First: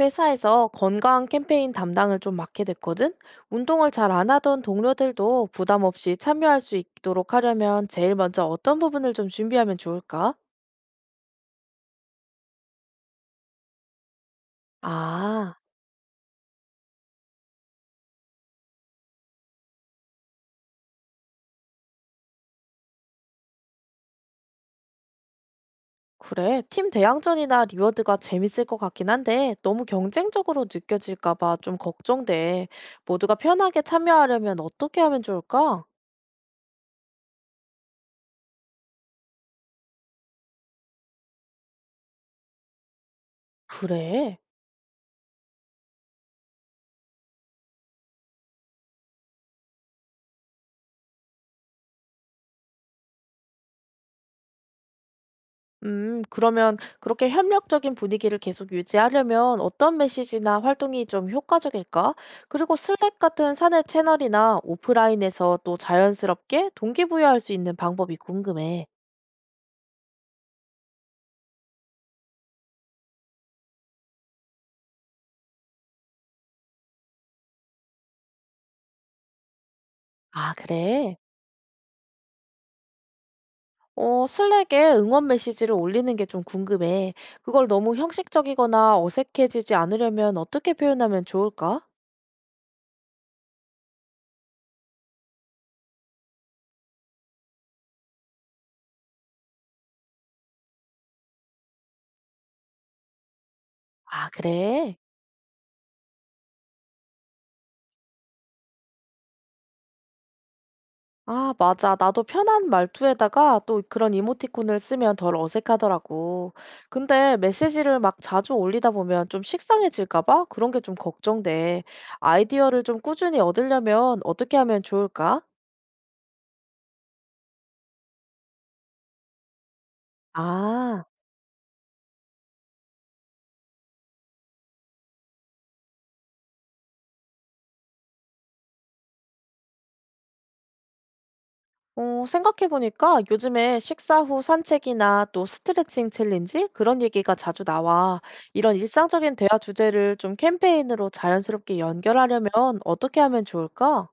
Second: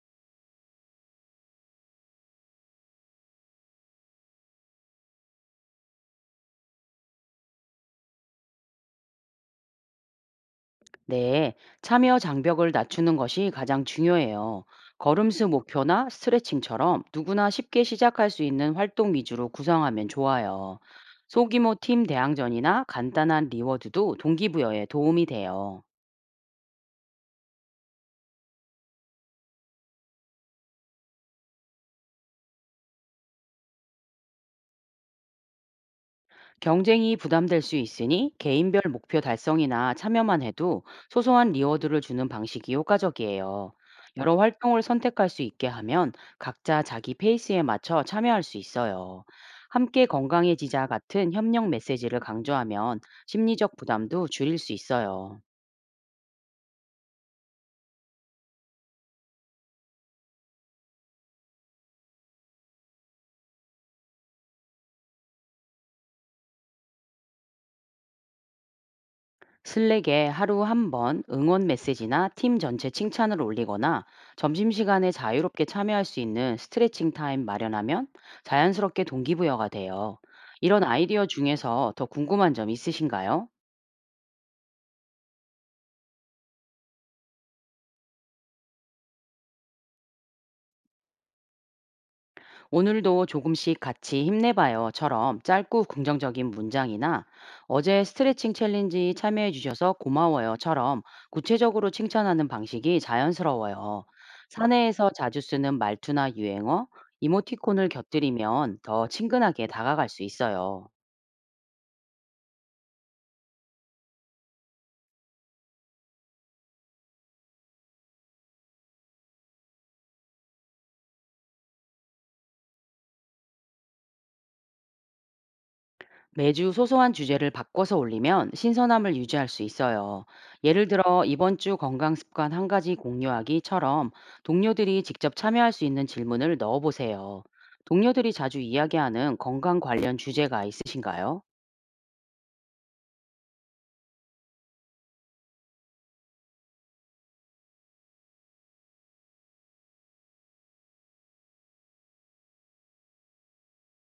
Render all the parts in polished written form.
회사에서 건강 캠페인 담당을 좀 맡게 됐거든? 운동을 잘 안 하던 동료들도 부담 없이 참여할 수 있도록 하려면 제일 먼저 어떤 부분을 좀 준비하면 좋을까? 네, 참여 장벽을 낮추는 것이 가장 중요해요. 걸음수 아, 목표나 스트레칭처럼 누구나 쉽게 시작할 수 있는 활동 위주로 구성하면 좋아요. 소규모 팀 대항전이나 간단한 리워드도 동기부여에 도움이 돼요. 그래. 팀 대항전이나 리워드가 재밌을 것 같긴 한데 너무 경쟁적으로 느껴질까 봐 좀 걱정돼. 모두가 편하게 참여하려면 어떻게 하면 좋을까? 경쟁이 부담될 수 있으니 개인별 목표 달성이나 참여만 해도 소소한 리워드를 주는 방식이 효과적이에요. 여러 그래. 활동을 선택할 수 있게 하면 각자 자기 페이스에 맞춰 참여할 수 있어요. 함께 건강해지자 같은 협력 메시지를 강조하면 심리적 부담도 줄일 수 있어요. 그러면 그렇게 협력적인 분위기를 계속 유지하려면 어떤 메시지나 활동이 좀 효과적일까? 그리고 슬랙 같은 사내 채널이나 오프라인에서 또 자연스럽게 동기부여할 수 있는 방법이 궁금해. 슬랙에 하루 한 번 응원 메시지나 팀 전체 칭찬을 올리거나 점심시간에 자유롭게 참여할 수 있는 스트레칭 타임 마련하면 자연스럽게 동기부여가 돼요. 아, 이런 그래? 아이디어 중에서 더 궁금한 점 있으신가요? 어, 슬랙에 응원 메시지를 올리는 게 좀 궁금해. 그걸 너무 형식적이거나 어색해지지 않으려면 어떻게 표현하면 좋을까? 오늘도 조금씩 같이 힘내봐요처럼 짧고 긍정적인 문장이나 어제 스트레칭 챌린지 참여해 주셔서 고마워요처럼 구체적으로 칭찬하는 방식이 자연스러워요. 아, 그래. 사내에서 자주 쓰는 말투나 유행어, 이모티콘을 곁들이면 더 친근하게 다가갈 수 있어요. 아, 맞아. 나도 편한 말투에다가 또 그런 이모티콘을 쓰면 덜 어색하더라고. 근데 메시지를 막 자주 올리다 보면 좀 식상해질까 봐 그런 게 좀 걱정돼. 아이디어를 좀 꾸준히 얻으려면 어떻게 하면 좋을까? 매주 소소한 주제를 바꿔서 올리면 신선함을 유지할 수 있어요. 예를 아, 들어, 이번 주 건강 습관 한 가지 공유하기처럼 동료들이 직접 참여할 수 있는 질문을 넣어보세요. 동료들이 자주 이야기하는 건강 관련 주제가 있으신가요? 어, 생각해보니까 요즘에 식사 후 산책이나 또 스트레칭 챌린지 그런 얘기가 자주 나와. 이런 일상적인 대화 주제를 좀 캠페인으로 자연스럽게 연결하려면 어떻게 하면 좋을까?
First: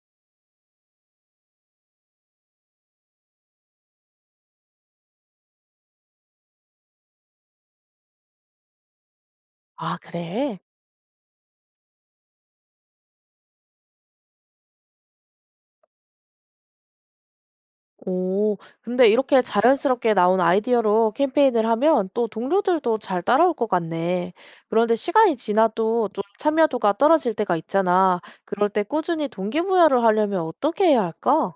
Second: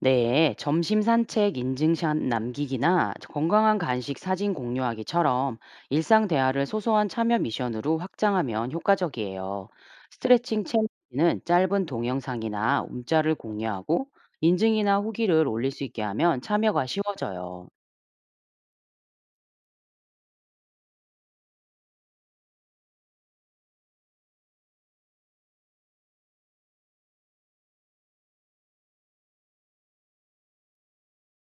네, 점심 산책 인증샷 남기기나 건강한 간식 사진 공유하기처럼 일상 대화를 소소한 참여 미션으로 확장하면 효과적이에요. 아, 그래? 스트레칭 챌린지는 짧은 동영상이나 움짤을 공유하고 인증이나 후기를 올릴 수 있게 하면 참여가 쉬워져요. 오, 근데 이렇게 자연스럽게 나온 아이디어로 캠페인을 하면 또 동료들도 잘 따라올 것 같네. 그런데 시간이 지나도 좀 참여도가 떨어질 때가 있잖아. 그럴 때 꾸준히 동기부여를 하려면 어떻게 해야 할까?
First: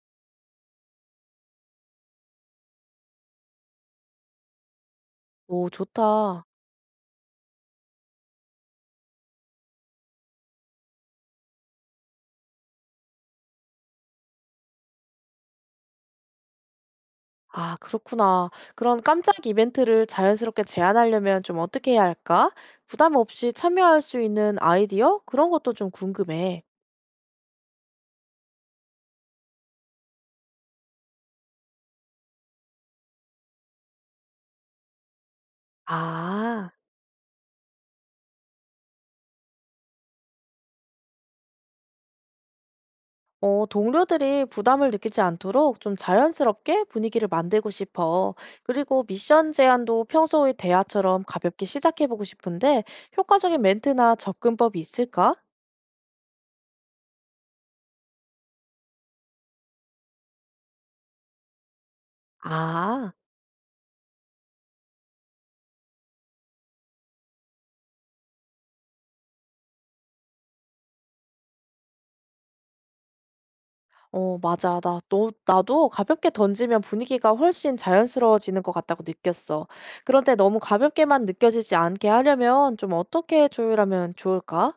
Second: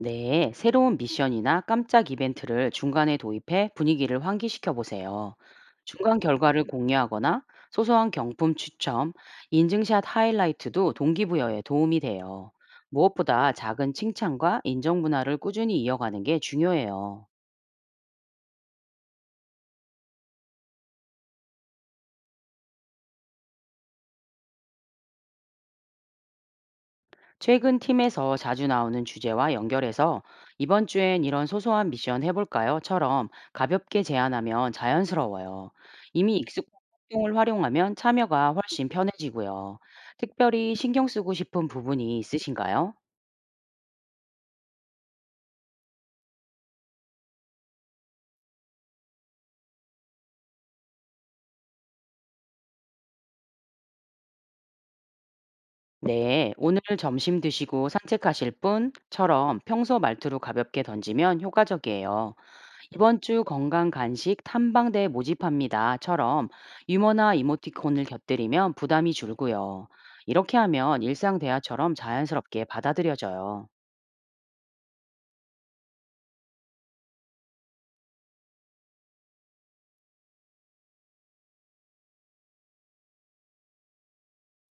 네, 새로운 미션이나 깜짝 이벤트를 중간에 도입해 분위기를 환기시켜 보세요. 오, 중간 좋다. 결과를 공유하거나 소소한 경품 추첨, 인증샷 하이라이트도 동기부여에 도움이 돼요. 무엇보다 작은 칭찬과 인정 문화를 꾸준히 이어가는 게 중요해요. 아, 그렇구나. 그런 깜짝 이벤트를 자연스럽게 제안하려면 좀 어떻게 해야 할까? 부담 없이 참여할 수 있는 아이디어? 그런 것도 좀 궁금해. 최근 팀에서 자주 나오는 주제와 연결해서 이번 주엔 이런 소소한 미션 해볼까요?처럼 가볍게 제안하면 자연스러워요. 이미 아. 익숙한 활동을 활용하면 참여가 훨씬 편해지고요. 특별히 신경 쓰고 싶은 부분이 있으신가요? 어, 동료들이 부담을 느끼지 않도록 좀 자연스럽게 분위기를 만들고 싶어. 그리고 미션 제안도 평소의 대화처럼 가볍게 시작해보고 싶은데 효과적인 멘트나 접근법이 있을까? 네, 오늘 점심 드시고 산책하실 분?처럼 평소 말투로 가볍게 던지면 효과적이에요. 아, 이번 주 건강 간식 탐방대 모집합니다.처럼 유머나 이모티콘을 곁들이면 부담이 줄고요. 이렇게 하면 일상 대화처럼 자연스럽게 받아들여져요. 어, 맞아. 나도 가볍게 던지면 분위기가 훨씬 자연스러워지는 것 같다고 느꼈어. 그런데 너무 가볍게만 느껴지지 않게 하려면 좀 어떻게 조율하면 좋을까?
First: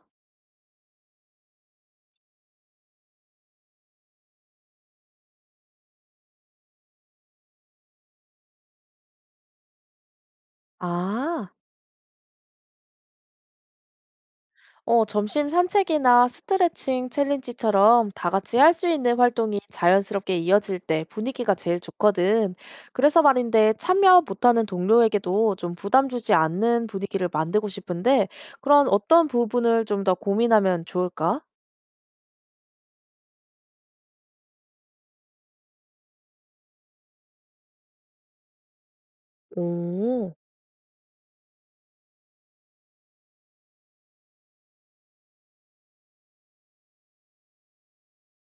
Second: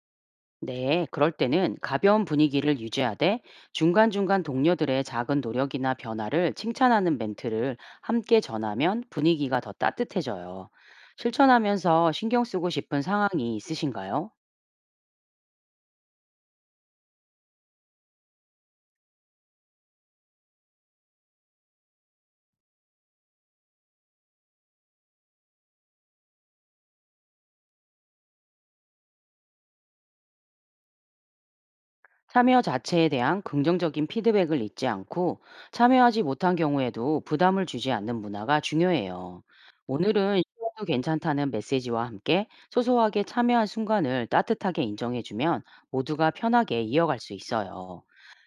네, 그럴 때는 가벼운 분위기를 유지하되 중간중간 동료들의 작은 노력이나 변화를 칭찬하는 멘트를 함께 전하면 분위기가 더 따뜻해져요. 아. 실천하면서 신경 쓰고 싶은 상황이 있으신가요? 어, 점심 산책이나 스트레칭 챌린지처럼 다 같이 할 수 있는 활동이 자연스럽게 이어질 때 분위기가 제일 좋거든. 그래서 말인데 참여 못하는 동료에게도 좀 부담 주지 않는 분위기를 만들고 싶은데 그런 어떤 부분을 좀 더 고민하면 좋을까? 참여 자체에 대한 긍정적인 피드백을 잊지 않고 참여하지 못한 경우에도 부담을 주지 않는 문화가 중요해요. 오, 오늘은 쉬어도 괜찮다는 메시지와 함께 소소하게 참여한 순간을 따뜻하게 인정해주면 모두가 편하게 이어갈 수 있어요.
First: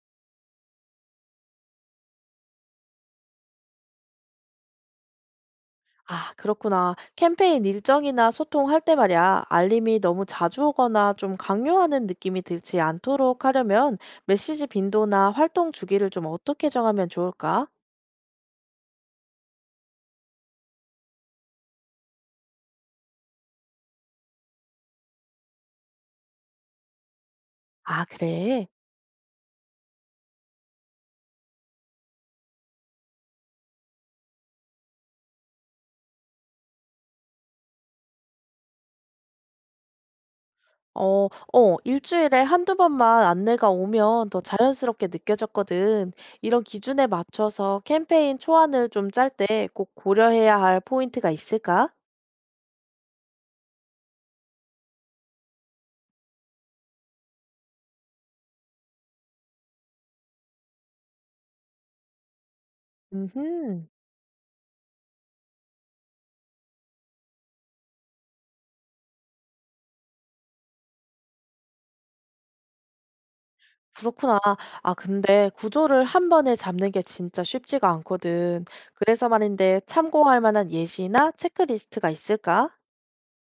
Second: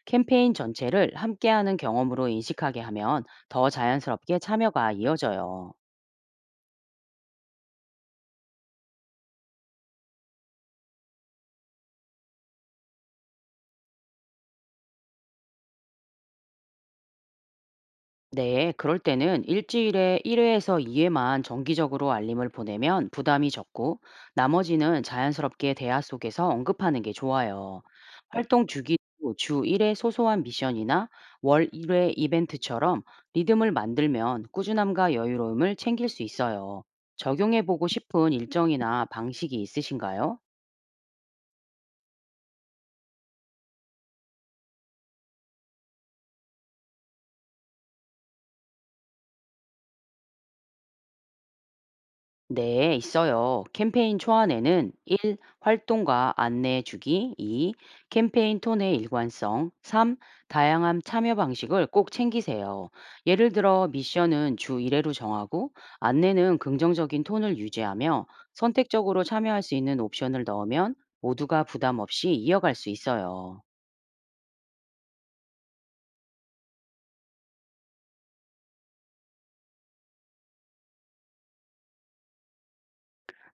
캠페인 전체를 함께하는 경험으로 인식하게 하면 더 자연스럽게 참여가 이어져요. 아, 그렇구나. 캠페인 일정이나 소통할 때 말이야, 알림이 너무 자주 오거나 좀 강요하는 느낌이 들지 않도록 하려면 메시지 빈도나 활동 주기를 좀 어떻게 정하면 좋을까? 네, 그럴 때는 일주일에 1회에서 2회만 정기적으로 알림을 보내면 부담이 적고 나머지는 자연스럽게 대화 속에서 언급하는 게 좋아요. 아 그래? 활동 주기도 주 1회 소소한 미션이나 월 1회 이벤트처럼 리듬을 만들면 꾸준함과 여유로움을 챙길 수 있어요. 적용해 보고 싶은 일정이나 방식이 있으신가요? 일주일에 한두 번만 안내가 오면 더 자연스럽게 느껴졌거든. 이런 기준에 맞춰서 캠페인 초안을 좀 짤 때 꼭 고려해야 할 포인트가 있을까? 네, 있어요. 캠페인 초안에는 1. 활동과 안내해 주기 2. 캠페인 톤의 일관성 3. 다양한 참여 방식을 꼭 챙기세요. 예를 음흠. 들어 미션은 주 1회로 정하고 안내는 긍정적인 톤을 유지하며 선택적으로 참여할 수 있는 옵션을 넣으면 모두가 부담 없이 이어갈 수 있어요. 그렇구나. 아 근데 구조를 한 번에 잡는 게 진짜 쉽지가 않거든. 그래서 말인데 참고할 만한 예시나 체크리스트가 있을까?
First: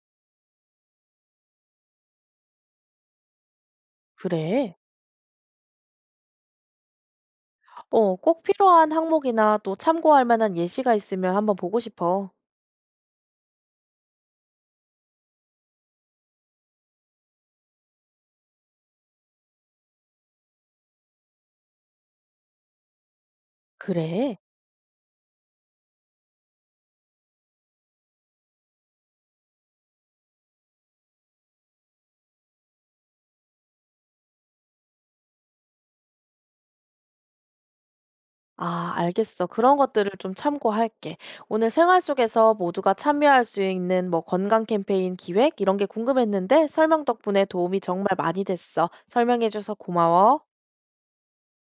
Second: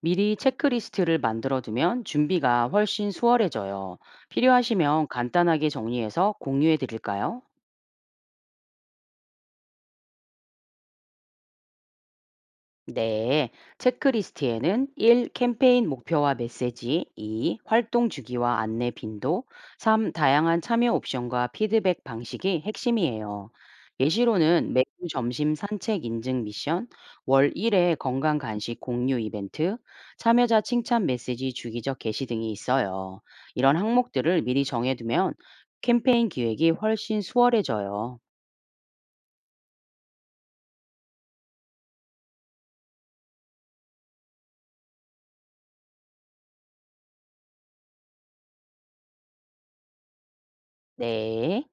미리 체크리스트를 만들어 두면 준비가 훨씬 수월해져요. 그래? 필요하시면 간단하게 정리해서 공유해 드릴까요? 어 꼭 필요한 항목이나 또 참고할 만한 예시가 있으면 한번 보고 싶어. 네, 체크리스트에는 1. 캠페인 목표와 메시지, 2. 활동 주기와 안내 빈도, 3. 다양한 참여 옵션과 피드백 방식이 핵심이에요. 그래? 예시로는 매주 점심 산책 인증 미션, 월 1회 건강 간식 공유 이벤트, 참여자 칭찬 메시지 주기적 게시 등이 있어요. 이런 항목들을 미리 정해두면 캠페인 기획이 훨씬 수월해져요. 아, 알겠어. 그런 것들을 좀 참고할게. 오늘 생활 속에서 모두가 참여할 수 있는 뭐 건강 캠페인 기획 이런 게 궁금했는데 설명 덕분에 도움이 정말 많이 됐어. 설명해줘서 고마워. 네.